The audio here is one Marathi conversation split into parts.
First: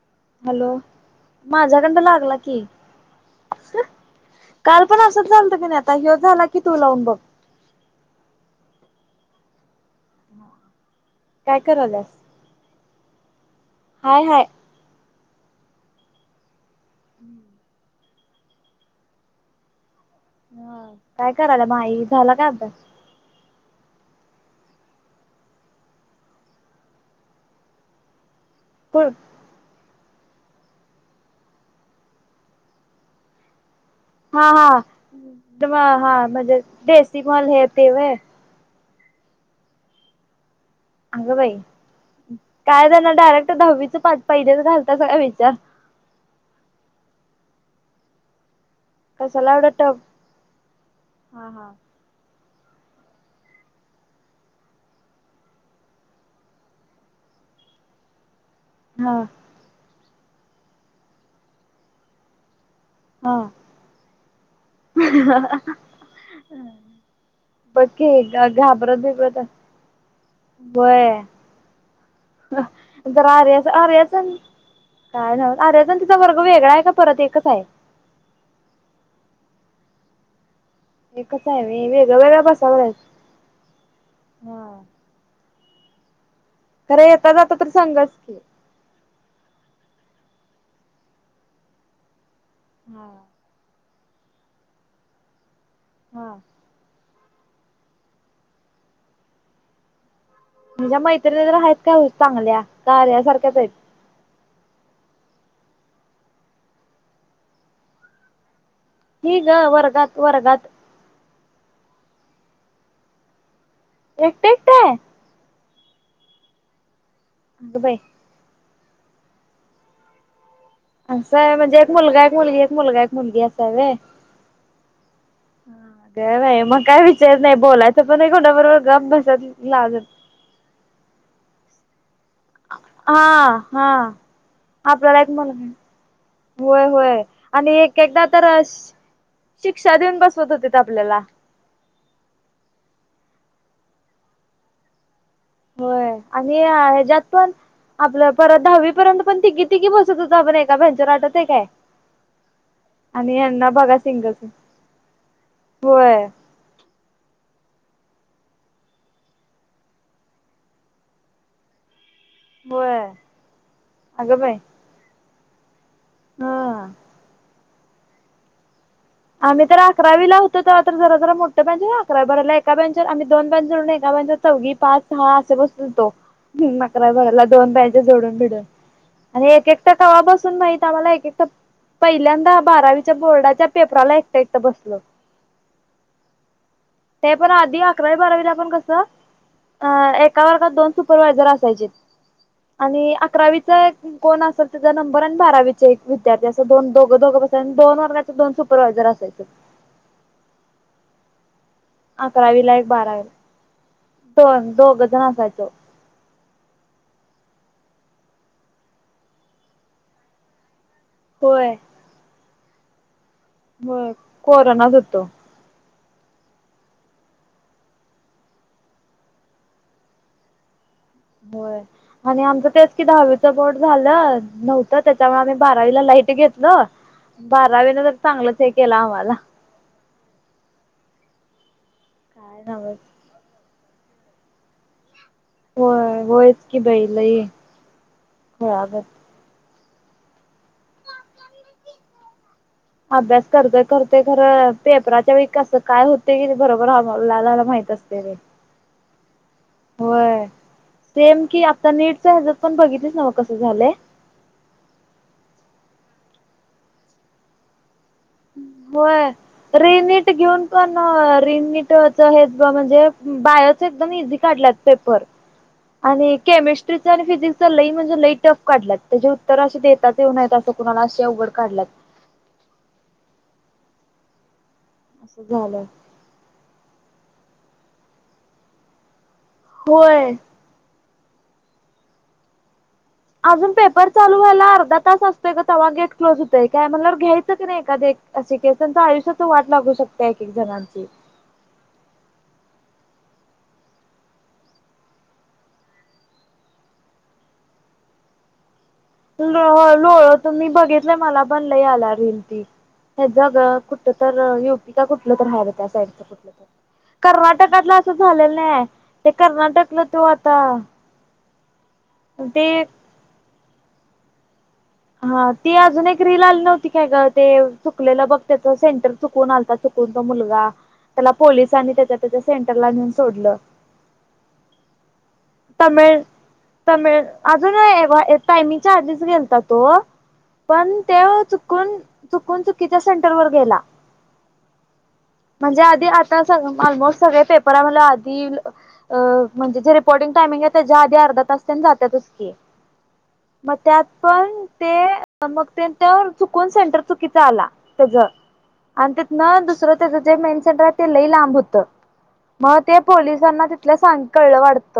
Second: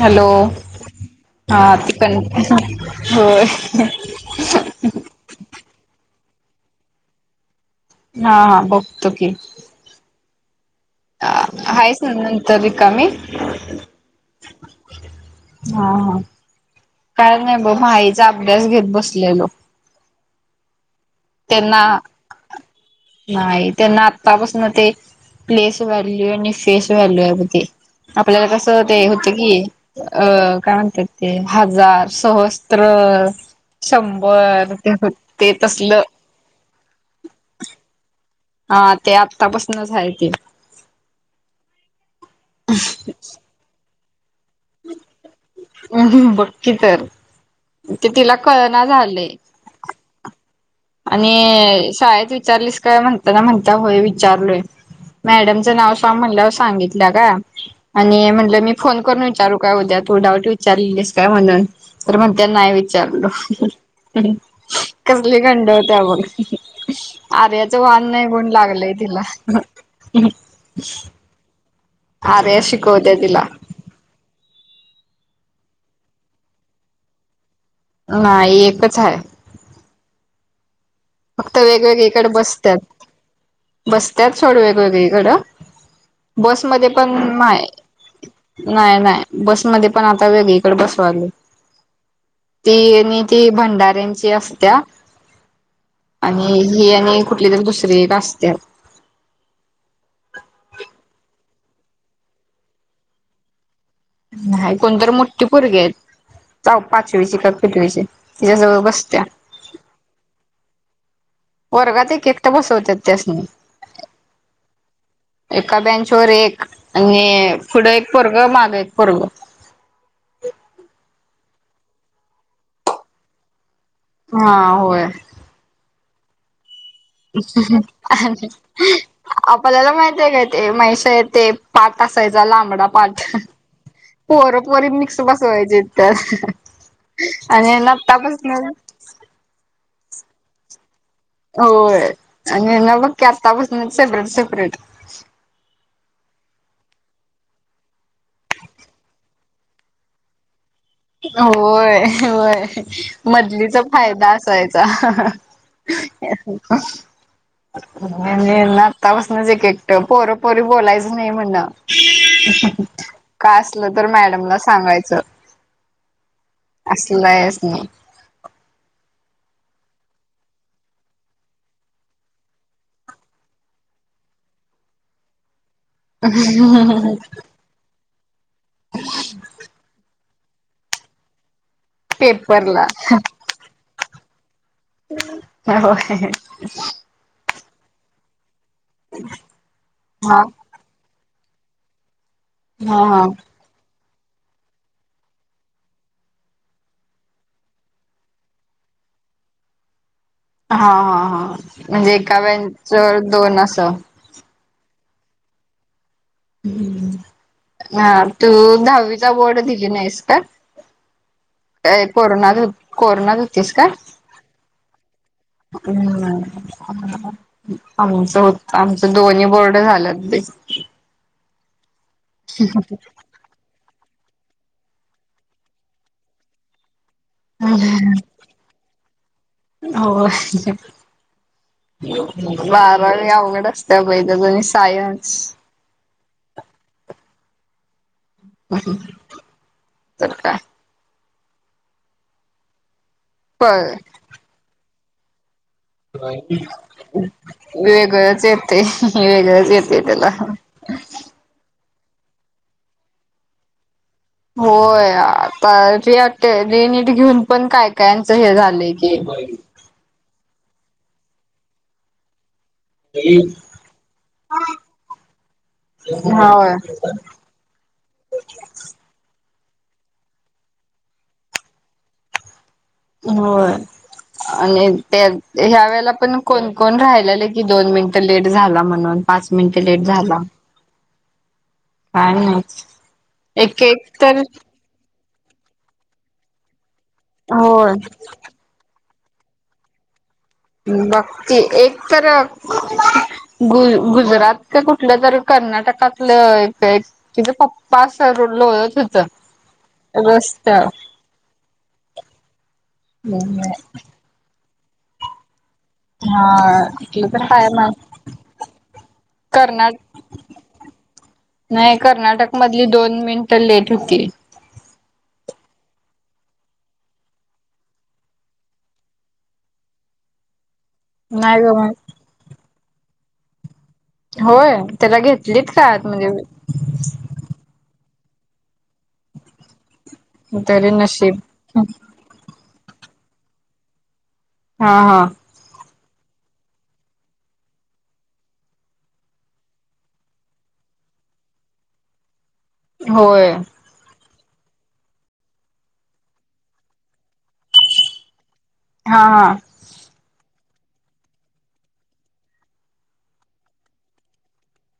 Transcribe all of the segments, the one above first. हॅलो हा ती माझ्याकडन कनेक्ट लागला नाय की झाली होय. काल पण असंच झालतं की आता हो झाला की तो लाऊन बघा. हा हा बघतो की. ह अ आहेस ना नंतर रिकामी? हाय हाय. हा हा. काय नाय बघ भाईचा अभ्यास घेत बसलेलो. हा काय करायला त्यांना माई झाला का अभ्यास? नाही त्यांना आतापासून ते प्लेस व्हॅल्यू आणि फेस व्हॅल्यू यामध्ये आपल्याला कसं ते होय होतं की अ काय म्हणतात ते हजार सहस्त्र हा शंभर ते ते हा तसलं हा म्हणजे देसी मल हे ते व हा ते आत्तापासूनच हाय ते अग बाई! काय त्यांना डायरेक्ट दहावीचं पाच पहिलेच घालता सग विचार बक्की तर ते तिला कळना झाली. कसाला एवढा टब आणि शाळेत विचारलीस काय? म्हणताना म्हणता होय विचारलोय. मॅडमचं नाव स्वा म्हणलं सांगितलं का आणि म्हणलं मी फोन हा करून विचारू काय उद्या तू डाऊट विचारलीस काय म्हणून तर मग त्या नाही विचारल हा कसले खंड होत ब आर्याचं बघ वान की नाही गुण लागलय घाबरत तिला. बिबरत आर्या शिकवत्या तिला आर्या आरयचन काय नव्हत आरयचन तिचा वर्ग वेगळा आहे का परत एकच आहे. नाही एकच हाय. एकच फक्त आहे व्हय वेगवेगळे वेगळं इकडे वेगळ्या बसवल्यात बसतात बसत्यात सोड हा वेगवेगळे. गड बसमध्ये खरं पण येता जाता नाय. तर संघच की नाय नाय बसमध्ये पण आता वेगळीकडे बसवाली ती हा आणि ती भंडार्यांचे असत्या हा आणि ही आणि कुठली तरी दुसरी असत्यात. म्हणझ्या मैत्रिणी तर आहेत काय हो चांगल्या का यासारख्याच आहेत. नाही कोणत मोठीे पोरगी आहेत जा पाचवीचे का कितवीचे तिच्याजवळ बसते. ही ग वरगाात वरगात वर्गात एक एकट बसवतात त्यास नाही. एक ते एका बँचवरर एक आणि अगं पुढं बाई एक पोरगं मागं एक पोरग. असं आहे म्हणजे एक मुलगा एक मुलगी एक मुलगा एक मुलगी असा आहेे. हा होय. हा का नाही मग काय विचारत नाही बोलायचं पण कोठ बरोबर गप भसत आपल्याला लागल माहित आहे काय ते म्हहिश ते पाठ असायचा लांबडा पाठ हा हा पोरपोरीत मिक्स आपल्याला एक मुलगा बसवायचे होय होय तरत आणि एक एकदा आतापसून तर शिक्षा देऊन बसवत होते ते आपल्याला होय आणि ना बघ की आत्तापासूनच सेपरेट, सेपरेट होय आणि ह्याच्यात पण आपलं परत दहावी पर्यंत. पण तिकी तिकी बसत होता आपण एका प होय होय आणि यांना मजलीचा बघा फायदा सिंगल असायचा. होय [inaudible] ना आत्तापासन जकेट पोरपोरी बोलायचं नाही म्हणण होय काय असलं तर अगं बाई मॅडमला सांगायचं. हा असल आहे ह्यासनी. आम्ही तर अकरावी ला होतो तर जरा जरा मोठ्या बँचवर अकरावी भराला एका बँचवरम् दोन बेंच एका बँवर चौ पाच सहा असे बस मला दोन जोडून भिडून आणि एक एकट कावा बसून माहित आम्हाला एक एकट. पहिल्यांदा पेपरला बारावीच्या बोर्डाच्या पेपराला एकटं एकटं बसलं. होई. ते पण आधी अकरावी बारावीला आपण कसं अ हा हा एका वर्गात दोन सुपर वायझर असायचे हा आणि अकरावीचा कोण असेल त्याचा नंबर आणि बारावीचे एक विद्यार्थी असं दोन दो दोघ ब दोन वर्गाचे दोन प्रयजर असायचं हा हा हा म्हणजे एका ब्याच दोन असं हो दोघजण असायचो ह तू दहावीचा बोर्ड दिले नाहीस का? होय. कोरोना कोरोनात होतीस का? होय कोरोनाच होतो हम्म. आमचं होत आमचं दोन्ही बोर्ड झालंत होय आणि आमचं तेच दहावीत बोट झालं नव्हतं त्याच्यामुळे आम्ही बारावीला लाईट घेतलं बारावीन तर चांगलंच हे केला आम्हाला हो काय नव्हच बारावी अवघड असती त्या पहिला द सायन्स होय होयच की बाई लई खुळा गत तर काय? अभ्यास प करत करत खरं पेपराच्या वसत काय होते की ते बरोबर लालाला माहित असते ते तेग होय सेम की आता नीटच हजत पण बघितलीच ना म कसं झालं होय आता रे वाटते र नीट घेऊन पण काय काच हे झालंय की होय रिनीट घेऊन काण रिननीटच हे बा म्हणज ते बायाचा एकदम इझी काढले पेपर होय केमिस्ट्री आणि फिजिक्स लई म्हणजे लई टफ काढलात त्याचे उत्तर असे देतात येऊ नयेत असं कुणाला अे अवघड काढला होय आणि त्या असं झालंय ह्या वेळेला पण कोण कोण राहिलेले की दोन मिनिटं लेट झाला म्हणून पाच मिनिटं लेट होय झाला काय नाहीच अजून पेपर चालू व्हायला अर्धा तास असतोय ग तवा गेट क्लोज होतय काय म्हणल्यावर घ्यायचं नाही होय कधी अ त्यांच आयुष्यात वाट लागू शकताय एक एक जण बघती एक तर गु गुजरात कुठलं जरी कर्नाटकातलं तिथे पप्पा सरलो लोळ तुम्ही बघितलंय मला बनलं याला रिल ती हेच ग कुठ तर युपी का कुठलं तर हाय बघ त्या साईड हा कुठलं तर हाय ना कर्नाटकातलं असं झालेलं नाही ते कर्नाट कर्नाटकला तो आता नाही कर्नाटक ते मधली दोन मिनटं लेट होती हा ती अजून एक रिल आली नव्हती काय का ते चुकलेलं बघ त्याच सेंटर चुकवून आलता तो मुलगा त्याला नाही ग पोलिसांनी मग त्याच्या त्याच्या सेंटरला नेऊन सोडलं होय त्याला घेतलीत काय आत तमिळ मध्ये अजून टामिंगच्या आधीच गेलाता तो तरी पण ते नशीब चुकून चुकून चुकीच्या सेंटर वर गेला हा हा. म्हणजे आधी आता स ऑलमोस्ट सगळे पेपर आहे म्हटल्यावर आधी म्हणजे अकॉर्डिं टाइमिंग आहे त्याच्या आधी अर्धा तासताने जातत कि होय. मग त्यात पण ते मग चुकून सेंटर चुकीचा आला त्याच आणि हा त्यात हा ना दुसरं त्याच जे मेन सेंटर आहे तेही लांब होतं मग ते पोलिसांना तिथ सांग कळलं वाटत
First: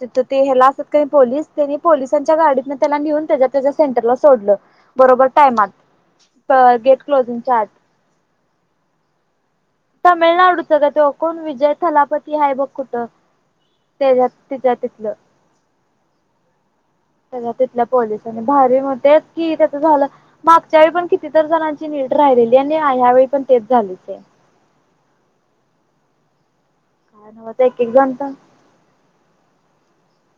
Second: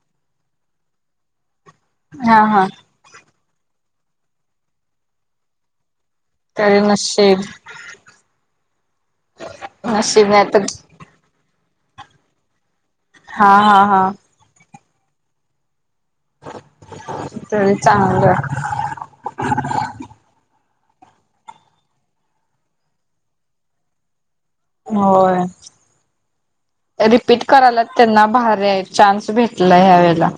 तिथ ते हेला असत्यात पोलीस त्यांनी पोलिसांच्या हा हा गाडीत त्याला नेऊन तेच्यात त्या सेंटरला सोडल बरोबर टाइमात तरी गेट क्लोिंजीग नशीब च्या आत. नशीब नाही तर तमिळनाडूच ग त्यो कोण विजय थलापती आहे बघ कुठं हा हा हा तेजात. तिच्या तिथलं त्याच्या तरी तिथल्या चांगलं पोलिसांनी भारी होते? कि त्याच झालं मा मागच्या वेळी पण कितीतर जणांची नीट राहिलेली आणि ह ह्या वेळी पण तेच झाले. होय काय रिपीट नव्हच करा एक करलयात एक जण त्यांना तर भारी हाय. चान्स भेटला ह्या वेळेला?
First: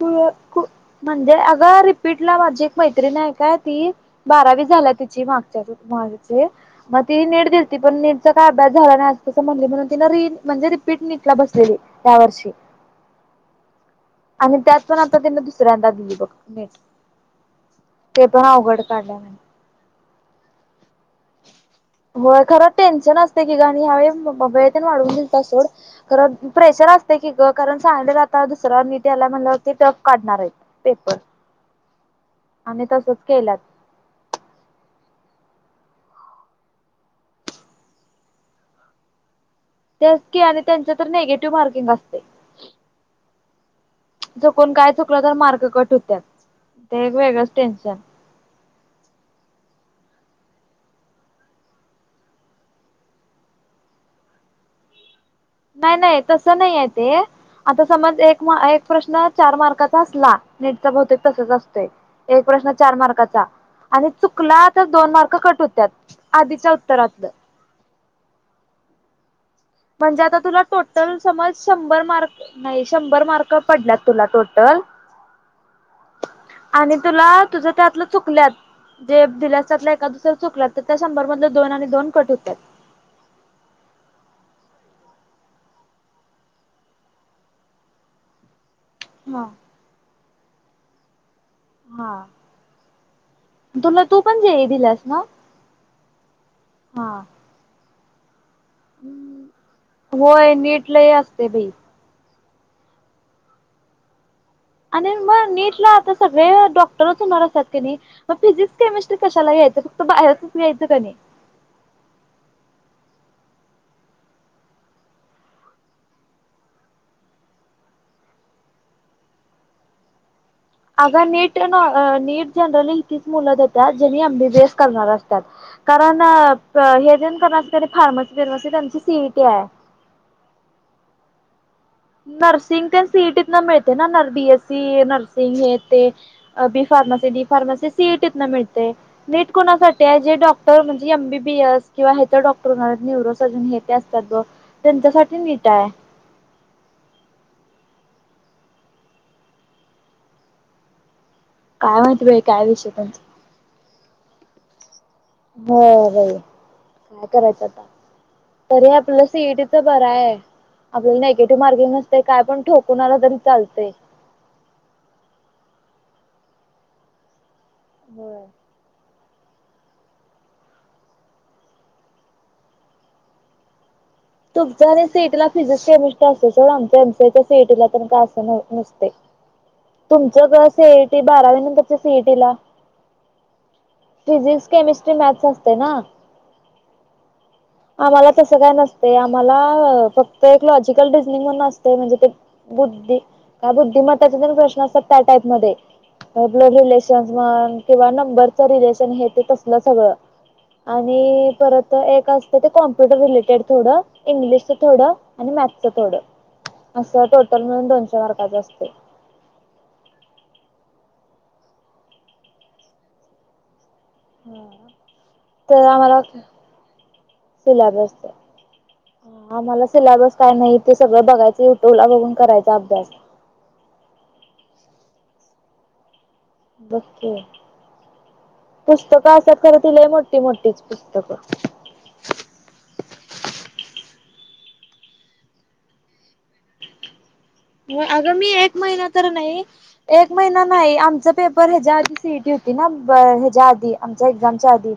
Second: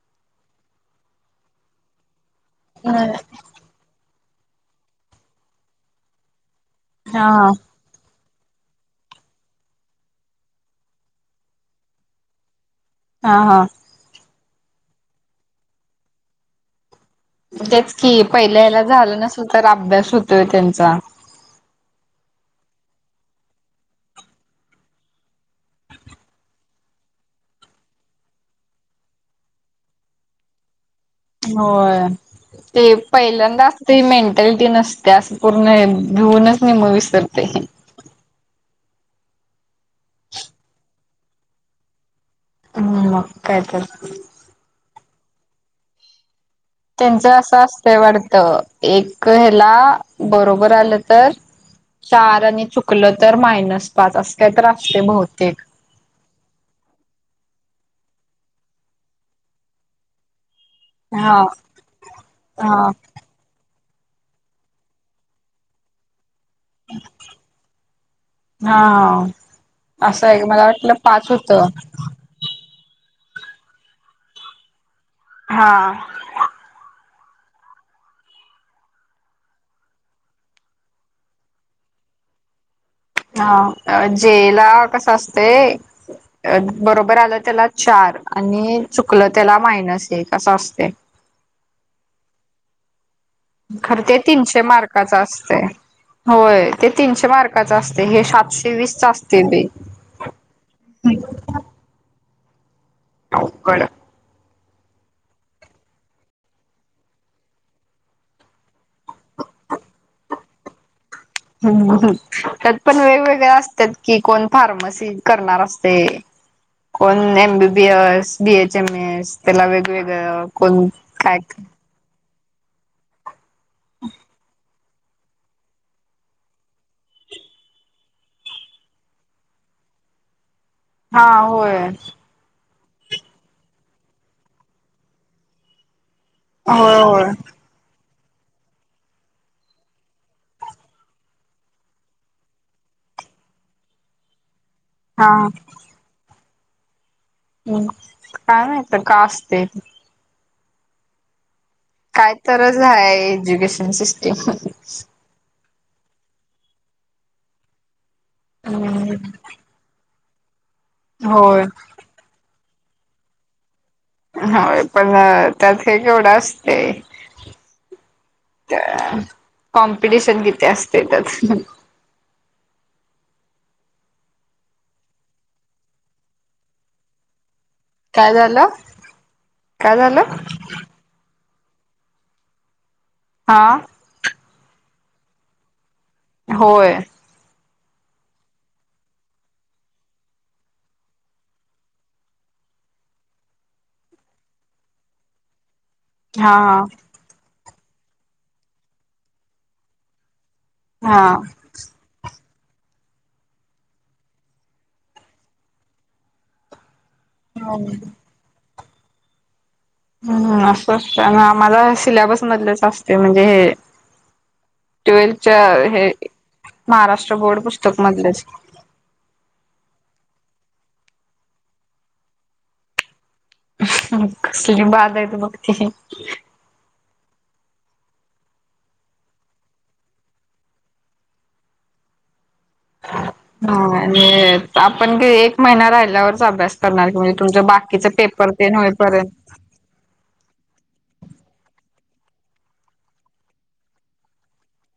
कुळु म्हणजे अगं रिपीट ला माझी एक मैत्रिण आहे काय? ती बारावी झाल्या तिची मागच्या मागचे मग ती नीट हा दी- ती पण नीटचा काय अभ्यास झाला नाही अस तंस म्हणली म्हण तिने र म्हणजे रिपीट नीटला बसलेली त्या वर्षी. हा हा आणि त्यात पण आता त्यां दुसऱ्यांदा दिली बघ नेट ण तेच कि पहिल्याला काढल्या झालं म्हणे. नसल तर अभ्यास होतोय त्यांचा. होय खरं टेन्शन असतय की आणि द्या वेळी वेळ तेन वाढून दिलता सोड. खरं प्रेशर असतय की ग कारण सांगितल्या आता दुसऱ्या नीट याला म्हणल्यावर ते टप काढणार आहेत. पेपर होय ते आणि तसंच केल्यात पहिल्यांदा ती मेंटॅलिटी नसते असं पूर्ण भिऊनच निम विसरते ते असते आणि त्यांच तर निेगेटिव्ह मार्किंग असते. हम्म मग काय तर चकून काय चुकलं तर मार्क कट होत्या त्यांचं असं असतंय वाटतं एक ह्याला बरोबर आलं तर चार आणि चुकलं तर मायनस पाच असं काही त असतय बहुतेक नाही नाही तस नाहीय ते आता समज एक एक प्रश्न चार मार्काचा असला? नेटचा बहुतेक हा तसाच असतोय एक प्रश्न हा चार मार्काचा आणि चुकला तर दोन मार्क कट होत्यात आधीच्या सरांच. हा म्हणजे असं आता आहे तुला मला वाटलं टोटल पाच समज होतं. शंभर मार्क नाही शंभर मार्क पडल्यात तुला टोटल हा आणि तुला तुझं त्यातलं चुकल्यात? जे दिलासातला एका दुसऱ चुकला तर त्या शंभर मधल दोन आणि दोन कट होतात. हा जेला कस असतय बरोबर आलं त्याला चार आणि चुकलं हा त्याला मायनस एक असं असतय हा खर तुला ते तू पण तीनशे जेई दिलास मार्काचं ना असतय? होय ते हा तीनशे मार्काचं असतय हे सातशे वीस असतय बाई. होय नीट लय असते बाई? अवघड. आणि मग नीटला आता सगळे डॉक्टरच होणार असत्यात कनी. मग फिजिक्स केमिस्ट्री कशाला घ्यायच फक्त बाहेरातच यायचं कनी. त्यात पण वेगवेगळ्या असतात कि कोण फार्मसी करणार असतय. कोण एमबीबी एस बीएच एमएस त्याला वेगवेगळं- कोण अग काय नीट नीट जनरली हेचीच मुल देत्यात जेनी एमबीबीएस. करणार असत्यात कारण हे तेन करणार फार्मसी ब्रिमसी त्यांची सीईटी आहे? हा होय नर्सिंग ते सीएटी मिळतय ना नर बीएससी नर्सिंग हे ते. बी होय फार्मसी होय. डी फार्मसी सीएटी इथन मिळतय. नीट कोणासाठी आहे जे डॉक्टर म्हणजे एमबीबीएस किंवा हेज डॉक्टर होणार न्युरोसर्जन हे- हा त्यांच्यासाठी नीट आहे. हम्म काय माहीती काय असतय. माहिती काय बाई तरच विषय आहे त्यांचा. Education system. होर काय करायचं आता तरी हम्म आपल्या सट. बर आहे आपल्याला नेगेटिव्ह होय मार्किंग नसते काय पण ठोकणारला तरी चालतं. होय पण त्यात हे केवढं असते. हो. कॉम्पिटिशन किती असते त्याच. तुमचा आणि सीटीला फिजिक्स केमिस्ट्री असत सो आमच्या एमसीच्या सीटीला का काय असं झालं नसते काय झालं तुमचं सीयटी बारावी नंतरच्या सीटी ला हा फिजिक्स केमिस्ट्री मॅथ्स असते ना होय. आम्हाला तसं काय नसत. ते आम्हाला फक्त एक लॉजिकल रिजनिंग म्हण न असते म्हणजे ते बुद्धी का बुद्धिमताचे जण प्रश्न असतात त्या टाईपमध्येध्ये हा ब्लव रिलेशन्स म्हण किंवा नंबरचं रिलेशन हे ते तसलं सगळं हा आणि हा परत एक असतय ते कॉम्प्युटर रिलेटेड. थोडं इंग्लिशच थोडं आणि मॅथचं थोड असं टोटल म्हणून दोनशे मार्क. त्याच असते. हम् असं असतं आम्हाला सिलेबस मधलच असते म्हणजे हे ट्वेल्थच्या तर हे आम्हाला महाराष्ट्र बोर्ड पुस्तक सिलॅबस मधलेच आम्हाला सिलेबस काय नाही ते सगळं बघायचं युट्यूब ला बघून करायचा अभ्यास कसली बाध आहे त मग त. बकू पुस्तकं असात खरं तय मोठी मोठीच पुस्तकं ह आणि आपण एक महिना राहिल्यावरच अभ्यास करणार क तुमच्या बाकीच अगं मी पेपर ते न एक महिना तर होईपर्यंत नाही एक महिना नाही आमचा पेपर ह्याच्या आधी सीटी होती ना ह्याच्या आधी आमच्या एक्झामच्या आधी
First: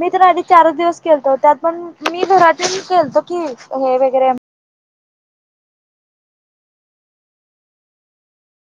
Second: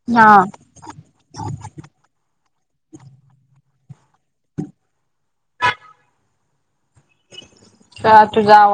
मी तर आधी हा चारच दिवस केलतो त्यात पण मी घरातून केलतो की हे वगरे का तू जा